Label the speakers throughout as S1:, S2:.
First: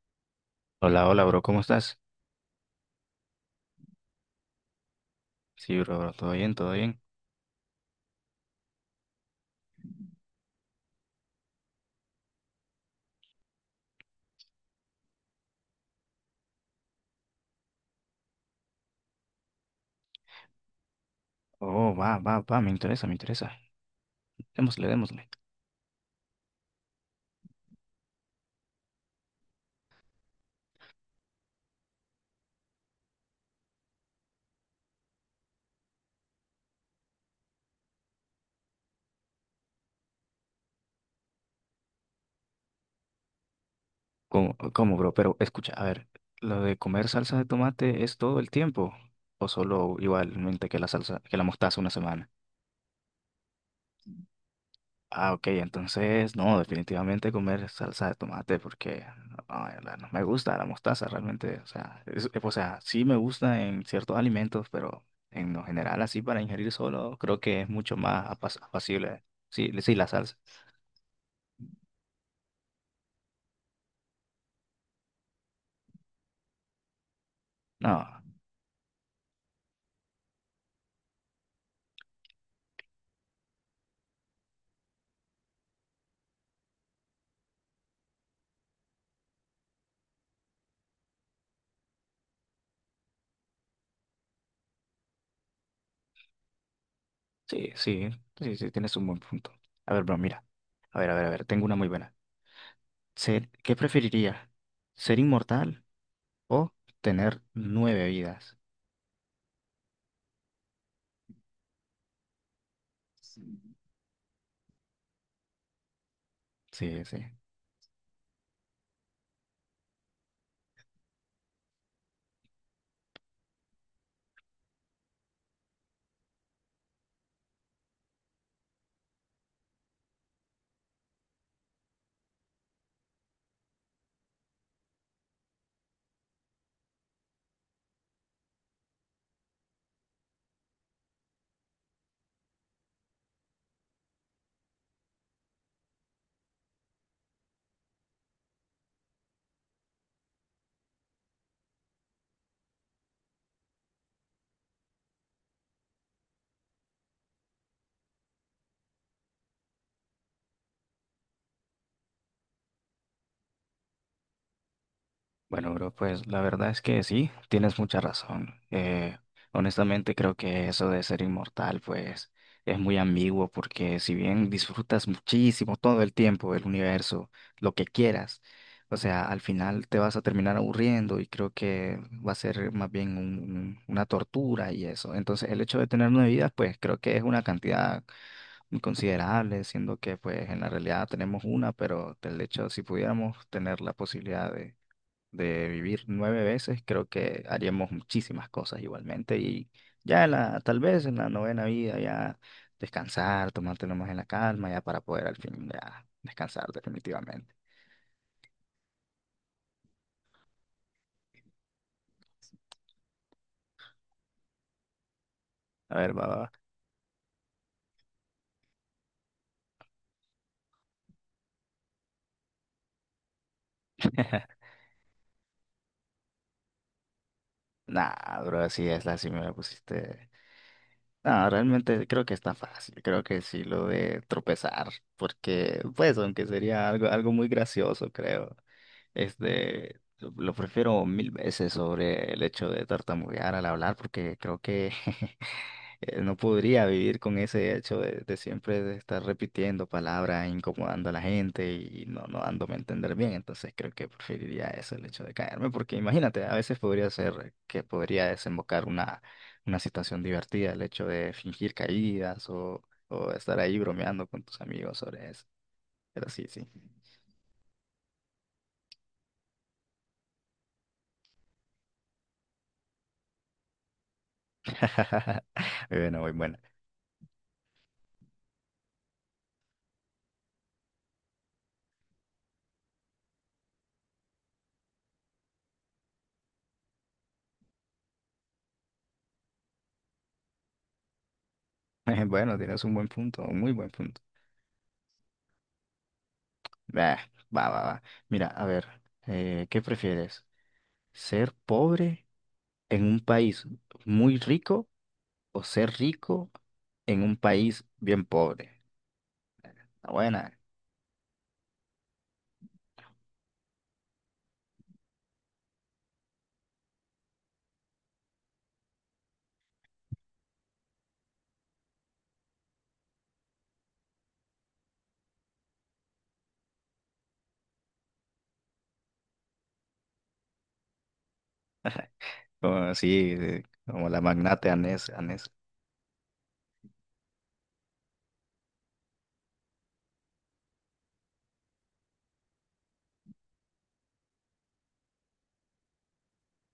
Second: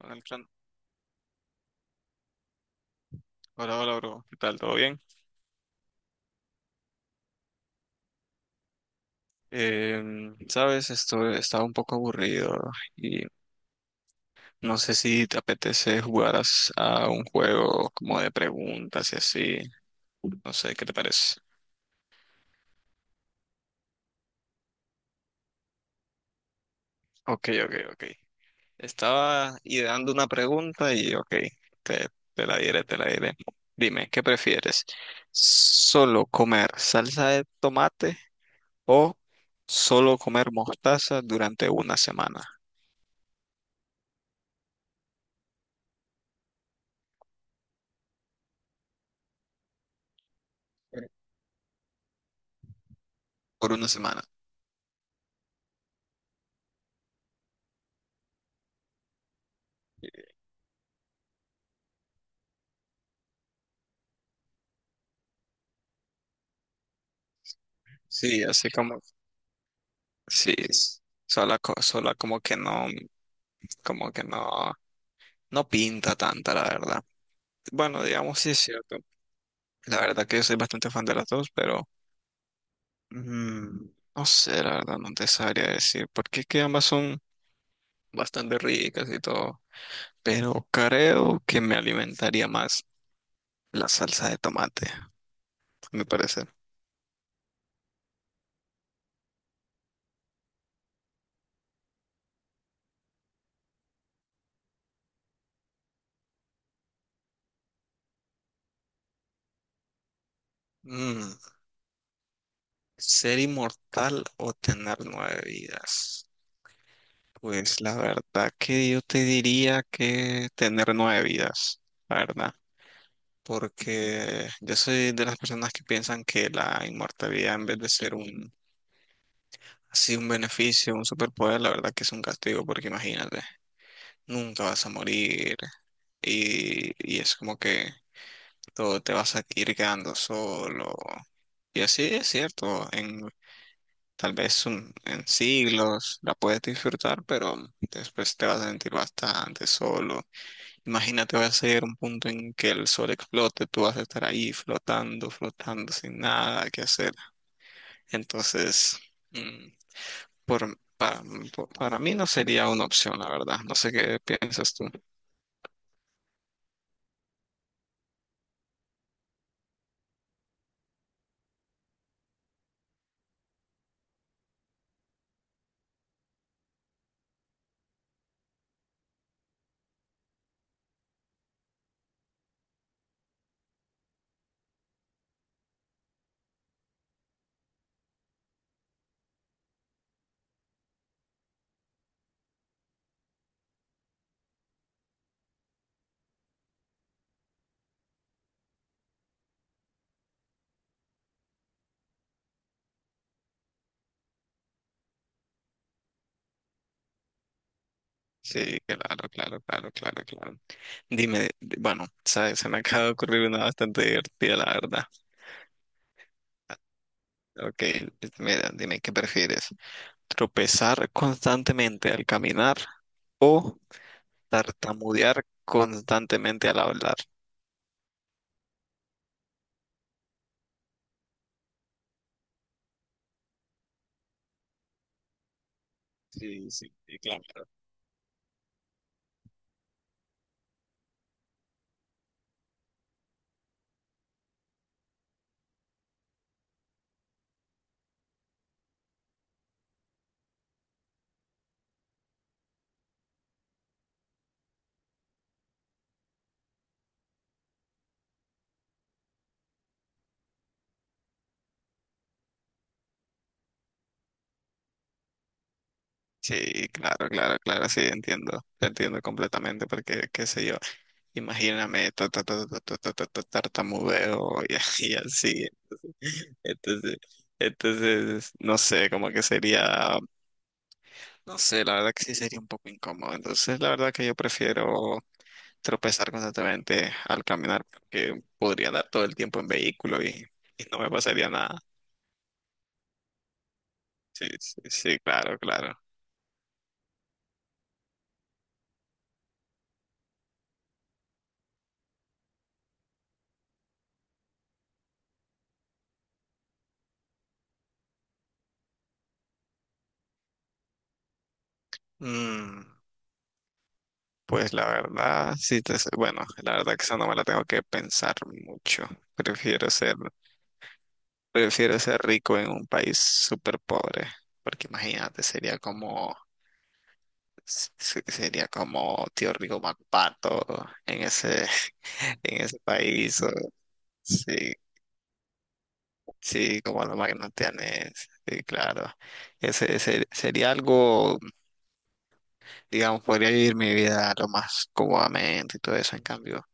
S1: Hola,
S2: Hola, hola, bro, ¿cómo estás?
S1: hola, hola, bro. ¿Qué tal? ¿Todo bien?
S2: Sí, bro, todo bien, todo bien.
S1: Sabes, esto estaba un poco aburrido y no sé si te apetece jugar a un juego como de preguntas y así. No sé, ¿qué te parece?
S2: Oh, va, va, va, me interesa, me interesa. Démosle, démosle.
S1: Ok, ok, ok. Estaba ideando una pregunta y ok, te, te la diré, te la diré. Dime, ¿qué prefieres? ¿Solo comer salsa de tomate o solo comer mostaza durante una semana?
S2: ¿Cómo, bro? Pero escucha, a ver, ¿lo de comer salsa de tomate es todo el tiempo? ¿O solo igualmente que la salsa, que la mostaza una semana?
S1: Por una semana.
S2: Ah, ok, entonces, no, definitivamente comer salsa de tomate porque ay, no, me gusta la mostaza realmente. O sea, o sea, sí me gusta en ciertos alimentos, pero en lo general, así para ingerir solo, creo que es mucho más
S1: Sí, así como,
S2: apacible. Sí, sí, la salsa.
S1: sí, sola, sola como que no, no pinta tanta, la verdad. Bueno,
S2: No,
S1: digamos, sí es cierto. La verdad que yo soy bastante fan de las dos, pero mm, no sé, la verdad, no te sabría decir, porque es que ambas son bastante ricas y todo, pero creo que me alimentaría más la salsa de tomate, a mi parecer.
S2: sí, sí, sí, sí, tienes un buen punto. A ver, bro, mira. A ver, a ver, a ver, tengo una muy buena. Ser, ¿qué preferiría? ¿Ser inmortal o tener nueve vidas?
S1: Mm, ¿ser inmortal o tener nueve vidas?
S2: Sí, sí.
S1: Pues la verdad que yo te diría que tener nueve vidas, la verdad, porque yo soy de las personas que piensan que la inmortalidad en vez de ser un, así un beneficio, un superpoder, la verdad que es un castigo, porque imagínate, nunca vas a morir y es como que todo te vas a ir quedando solo. Y así es cierto, en tal vez en siglos la puedes disfrutar, pero después te vas a sentir bastante solo. Imagínate, va a ser un punto en que el sol explote, tú vas a estar ahí flotando, flotando sin nada que hacer. Entonces, mm, por, pa- para mí no sería una opción, la verdad. No sé qué piensas tú.
S2: Bueno, bro, pues la verdad es que sí, tienes mucha razón. Honestamente creo que eso de ser inmortal, pues es muy ambiguo porque si bien disfrutas muchísimo todo el tiempo el universo, lo que quieras, o sea, al final te vas a terminar aburriendo y creo que va a ser más bien una tortura y eso. Entonces, el hecho de tener nueve vidas, pues creo que es una cantidad muy considerable, siendo que pues en la realidad tenemos una, pero del hecho si pudiéramos tener la posibilidad de vivir nueve veces, creo que haríamos muchísimas cosas igualmente y ya en la, tal vez en la novena vida ya descansar, tomártelo más en la calma ya para poder al fin ya descansar definitivamente.
S1: Sí, claro, claro, claro, claro, claro. Dime, bueno, sabes, se me acaba de ocurrir una bastante divertida, la verdad.
S2: A ver, va, va. Va.
S1: Ok, mira, dime, ¿qué prefieres? ¿Tropezar constantemente al caminar o tartamudear constantemente al hablar?
S2: Nah, bro, así es, así me la pusiste. No, realmente creo que está fácil, creo que sí lo de tropezar, porque pues aunque
S1: Sí,
S2: sería
S1: sí,
S2: algo,
S1: sí,
S2: algo muy
S1: claro.
S2: gracioso, creo. Este, lo prefiero mil veces sobre el hecho de tartamudear al hablar, porque creo que no podría vivir con ese hecho de siempre de estar repitiendo palabras, incomodando a la gente y no, no dándome a entender bien. Entonces creo que preferiría eso, el hecho de caerme, porque imagínate, a veces podría ser que podría desembocar una situación divertida, el hecho de fingir caídas o estar ahí bromeando con tus amigos sobre eso. Pero sí, sí.
S1: Sí, claro, claro, claro, sí, entiendo, te entiendo completamente, porque, qué sé yo, imagíname, ta, ta, ta, ta, ta, ta, ta, ta, tartamudeo y, y así,
S2: Bueno, muy bueno.
S1: entonces, entonces, no sé, como que sería, no sé, la verdad que sí sería un poco incómodo, entonces, la verdad que yo prefiero tropezar constantemente al caminar, porque podría dar todo el tiempo en vehículo y no me pasaría nada.
S2: Bueno, tienes un buen punto, un muy buen punto.
S1: Sí, sí, sí, claro, claro.
S2: Bah, va, va, va. Mira, a ver, ¿qué prefieres? ¿Ser pobre en un país muy rico o ser rico en un país bien pobre? Está buena,
S1: Mm. Pues la verdad, sí, te, bueno, la verdad que esa no me la tengo que pensar mucho. Prefiero ser, prefiero ser rico en un país súper pobre, porque imagínate, sería como, sería como Tío Rico MacPato en ese, en
S2: como
S1: ese
S2: así,
S1: país. O-
S2: como la magnate
S1: sí,
S2: Anés, Anés.
S1: sí, como los magnatianes, sí, claro. Ese sería algo, digamos, podría vivir mi vida lo más cómodamente y todo eso, en cambio.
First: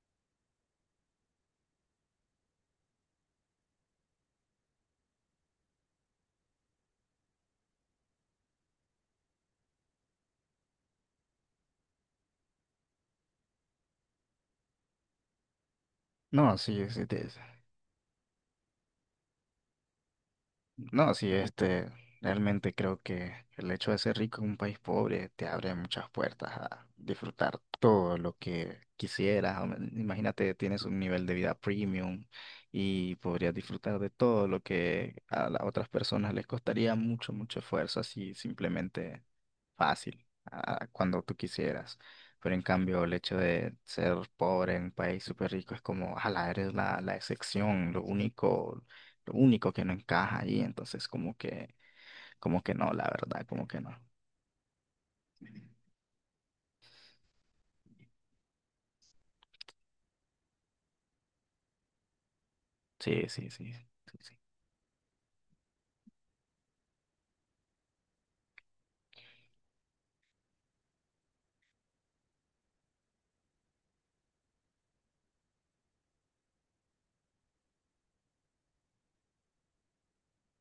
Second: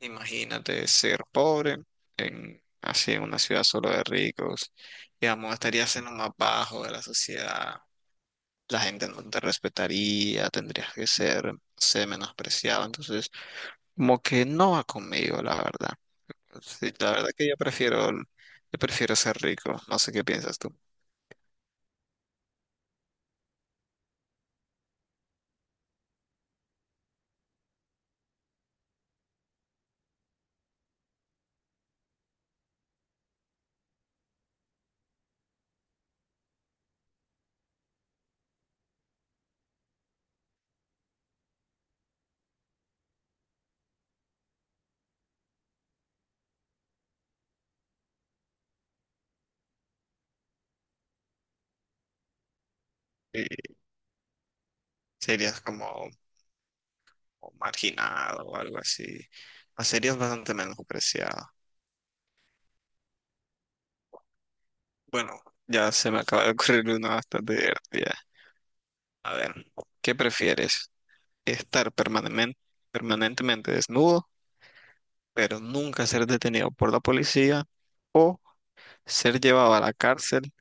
S1: Imagínate ser pobre en, así en una ciudad solo de ricos, digamos, estarías en lo más bajo de la sociedad, la gente no te respetaría, tendrías que ser, menospreciado, entonces como que no va conmigo, la verdad.
S2: No, sí,
S1: Sí,
S2: sí,
S1: la verdad que yo prefiero ser rico, no sé qué piensas tú.
S2: no, sí, este, realmente creo que el hecho de ser rico en un país pobre te abre muchas puertas a disfrutar todo lo que quisieras. Imagínate, tienes un nivel de vida premium y podrías disfrutar de todo lo que a las otras personas les costaría mucho, mucho esfuerzo, así simplemente fácil, cuando tú quisieras. Pero en cambio, el hecho de ser pobre en un país súper rico es como, ala, eres la, la excepción, lo único que no encaja ahí, entonces como que no, la
S1: Y
S2: verdad, como que no.
S1: serías como, o marginada o algo así. La serie es bastante menospreciada.
S2: Sí, sí, sí, sí, sí.
S1: Bueno, ya se me acaba de ocurrir una bastante divertida. A ver, ¿qué prefieres? ¿Estar permanentemente desnudo, pero nunca ser detenido por la policía? ¿O ser llevado a la cárcel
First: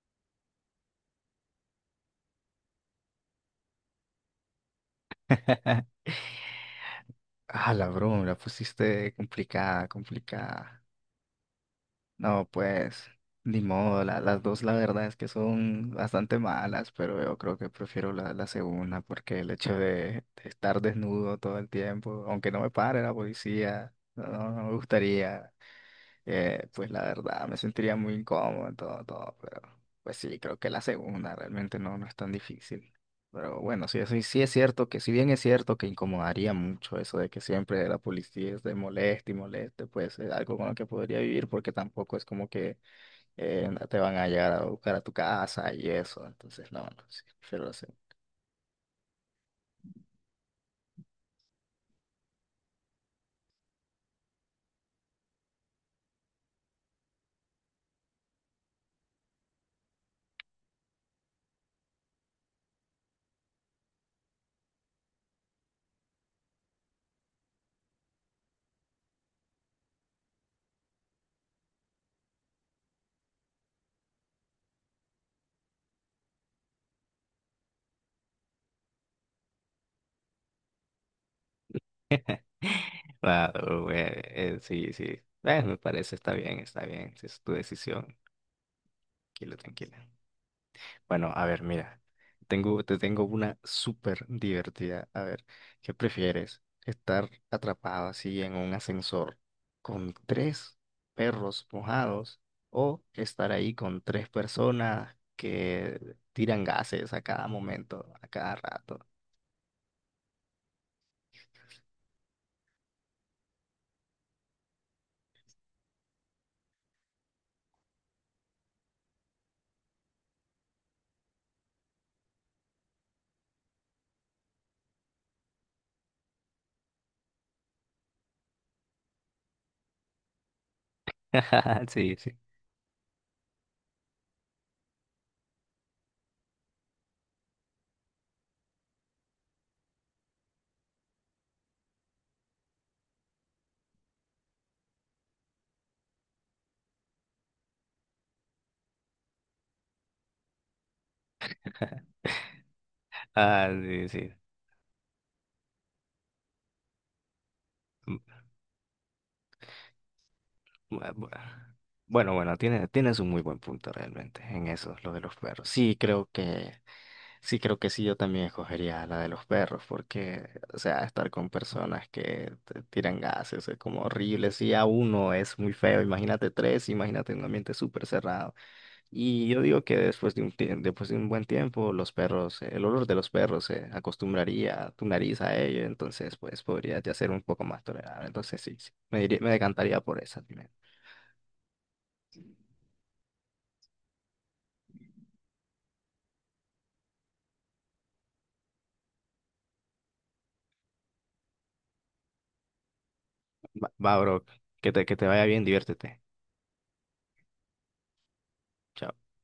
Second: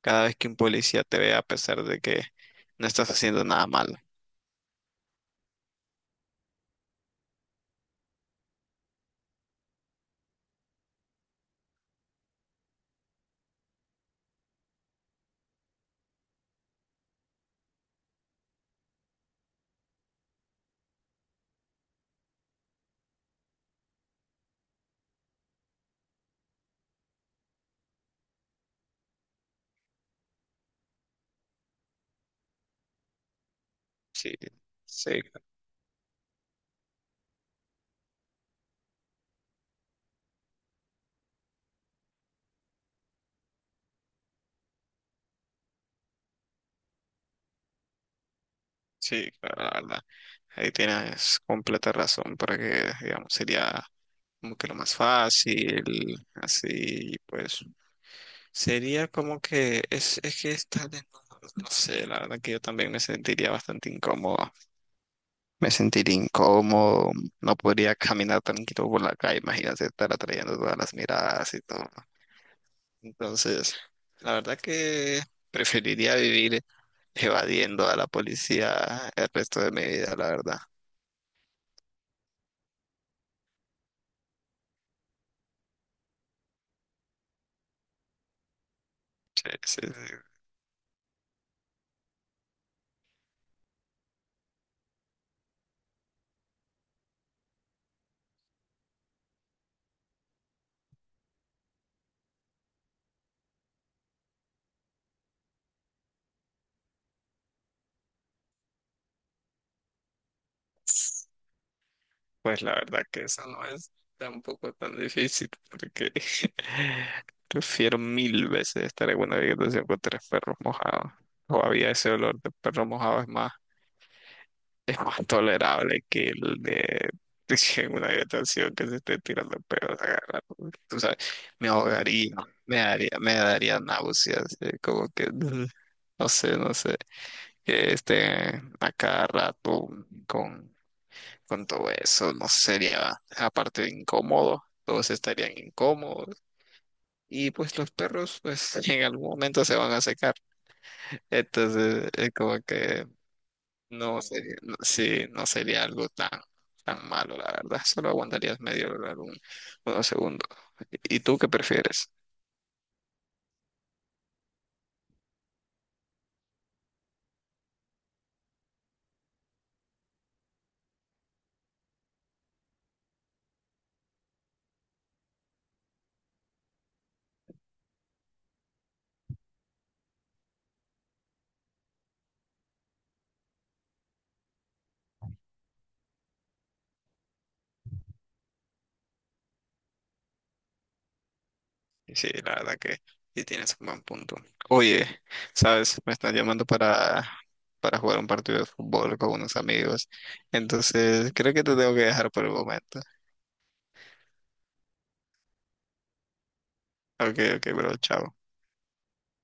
S1: cada vez que un policía te vea a pesar de que no estás haciendo nada malo?
S2: Ah, la broma, la pusiste complicada, complicada. No, pues, ni modo, las dos la verdad es que son bastante malas, pero yo creo que prefiero la, la segunda porque el hecho de estar desnudo todo el tiempo, aunque no me pare la policía, no, no me gustaría. Pues la verdad, me sentiría muy incómodo en todo, todo, pero pues sí, creo que la segunda realmente no, no es tan difícil. Pero bueno, sí, eso
S1: Sí,
S2: sí es cierto que si
S1: sí,
S2: bien es cierto que incomodaría mucho eso de que siempre la policía esté moleste y moleste, pues es algo con lo que podría vivir porque tampoco es como que te van a llegar a buscar a tu casa y eso, entonces no, no, sí, prefiero la segunda.
S1: sí, claro, la verdad. Ahí tienes completa razón, porque, digamos, sería como que lo más fácil, así, pues, sería como que es que estar desnudo, no sé, la verdad que yo también me sentiría bastante incómodo, me sentiría incómodo, no podría caminar tranquilo por la calle, imagínate estar atrayendo todas las miradas y todo. Entonces, la verdad que preferiría vivir evadiendo a la policía el resto de mi vida, la verdad.
S2: Claro, güey, sí, sí. Bueno, me parece, está bien, está bien. Sí, es tu decisión.
S1: Sí,
S2: Tranquilo,
S1: sí,
S2: tranquilo. Bueno, a ver, mira, tengo, te tengo una súper divertida. A ver, ¿qué prefieres? ¿Estar atrapado así en un ascensor con tres perros mojados o estar ahí con tres personas que tiran gases a cada momento, a cada rato?
S1: sí. Pues la verdad que eso no es tampoco tan difícil, porque prefiero mil veces estar en una habitación con tres perros mojados. Todavía ese olor de perro mojado es más, es más tolerable que el de en una habitación que se esté tirando perros a cada rato. Tú sabes, me
S2: Sí, sí.
S1: ahogaría, me daría náuseas, como que no sé, no sé, que esté a cada rato con con todo eso no sería, aparte de incómodo, todos estarían incómodos. Y pues los perros, pues en algún momento se van a secar. Entonces es como que
S2: Ah, sí,
S1: no
S2: sí.
S1: sería, sí, no sería algo tan, tan malo, la verdad. Solo
S2: Mm,
S1: aguantarías medio lugar, unos segundos.
S2: bu-
S1: ¿Y
S2: bu-
S1: tú qué prefieres?
S2: Bueno, bueno, tienes, tienes un muy buen punto realmente en eso, lo de los perros. Sí, creo que sí, yo también escogería la de los perros, porque, o sea, estar con personas que te tiran gases es como horrible. Si a uno es muy feo, imagínate tres, imagínate un ambiente súper cerrado. Y yo digo que después de después de un buen tiempo, los perros, el olor de los perros se acostumbraría tu nariz a ello, entonces, pues, podría ya ser un poco más tolerable. Entonces, sí, sí, me decantaría por esa. Dime.
S1: Sí, la verdad que sí tienes un buen punto. Oye, sabes, me están llamando para, jugar un partido de fútbol con unos amigos. Entonces creo que te tengo que dejar por el momento.
S2: Va, va, bro, que te vaya bien, diviértete.
S1: Ok, ok, bro, chao.
S2: Chao.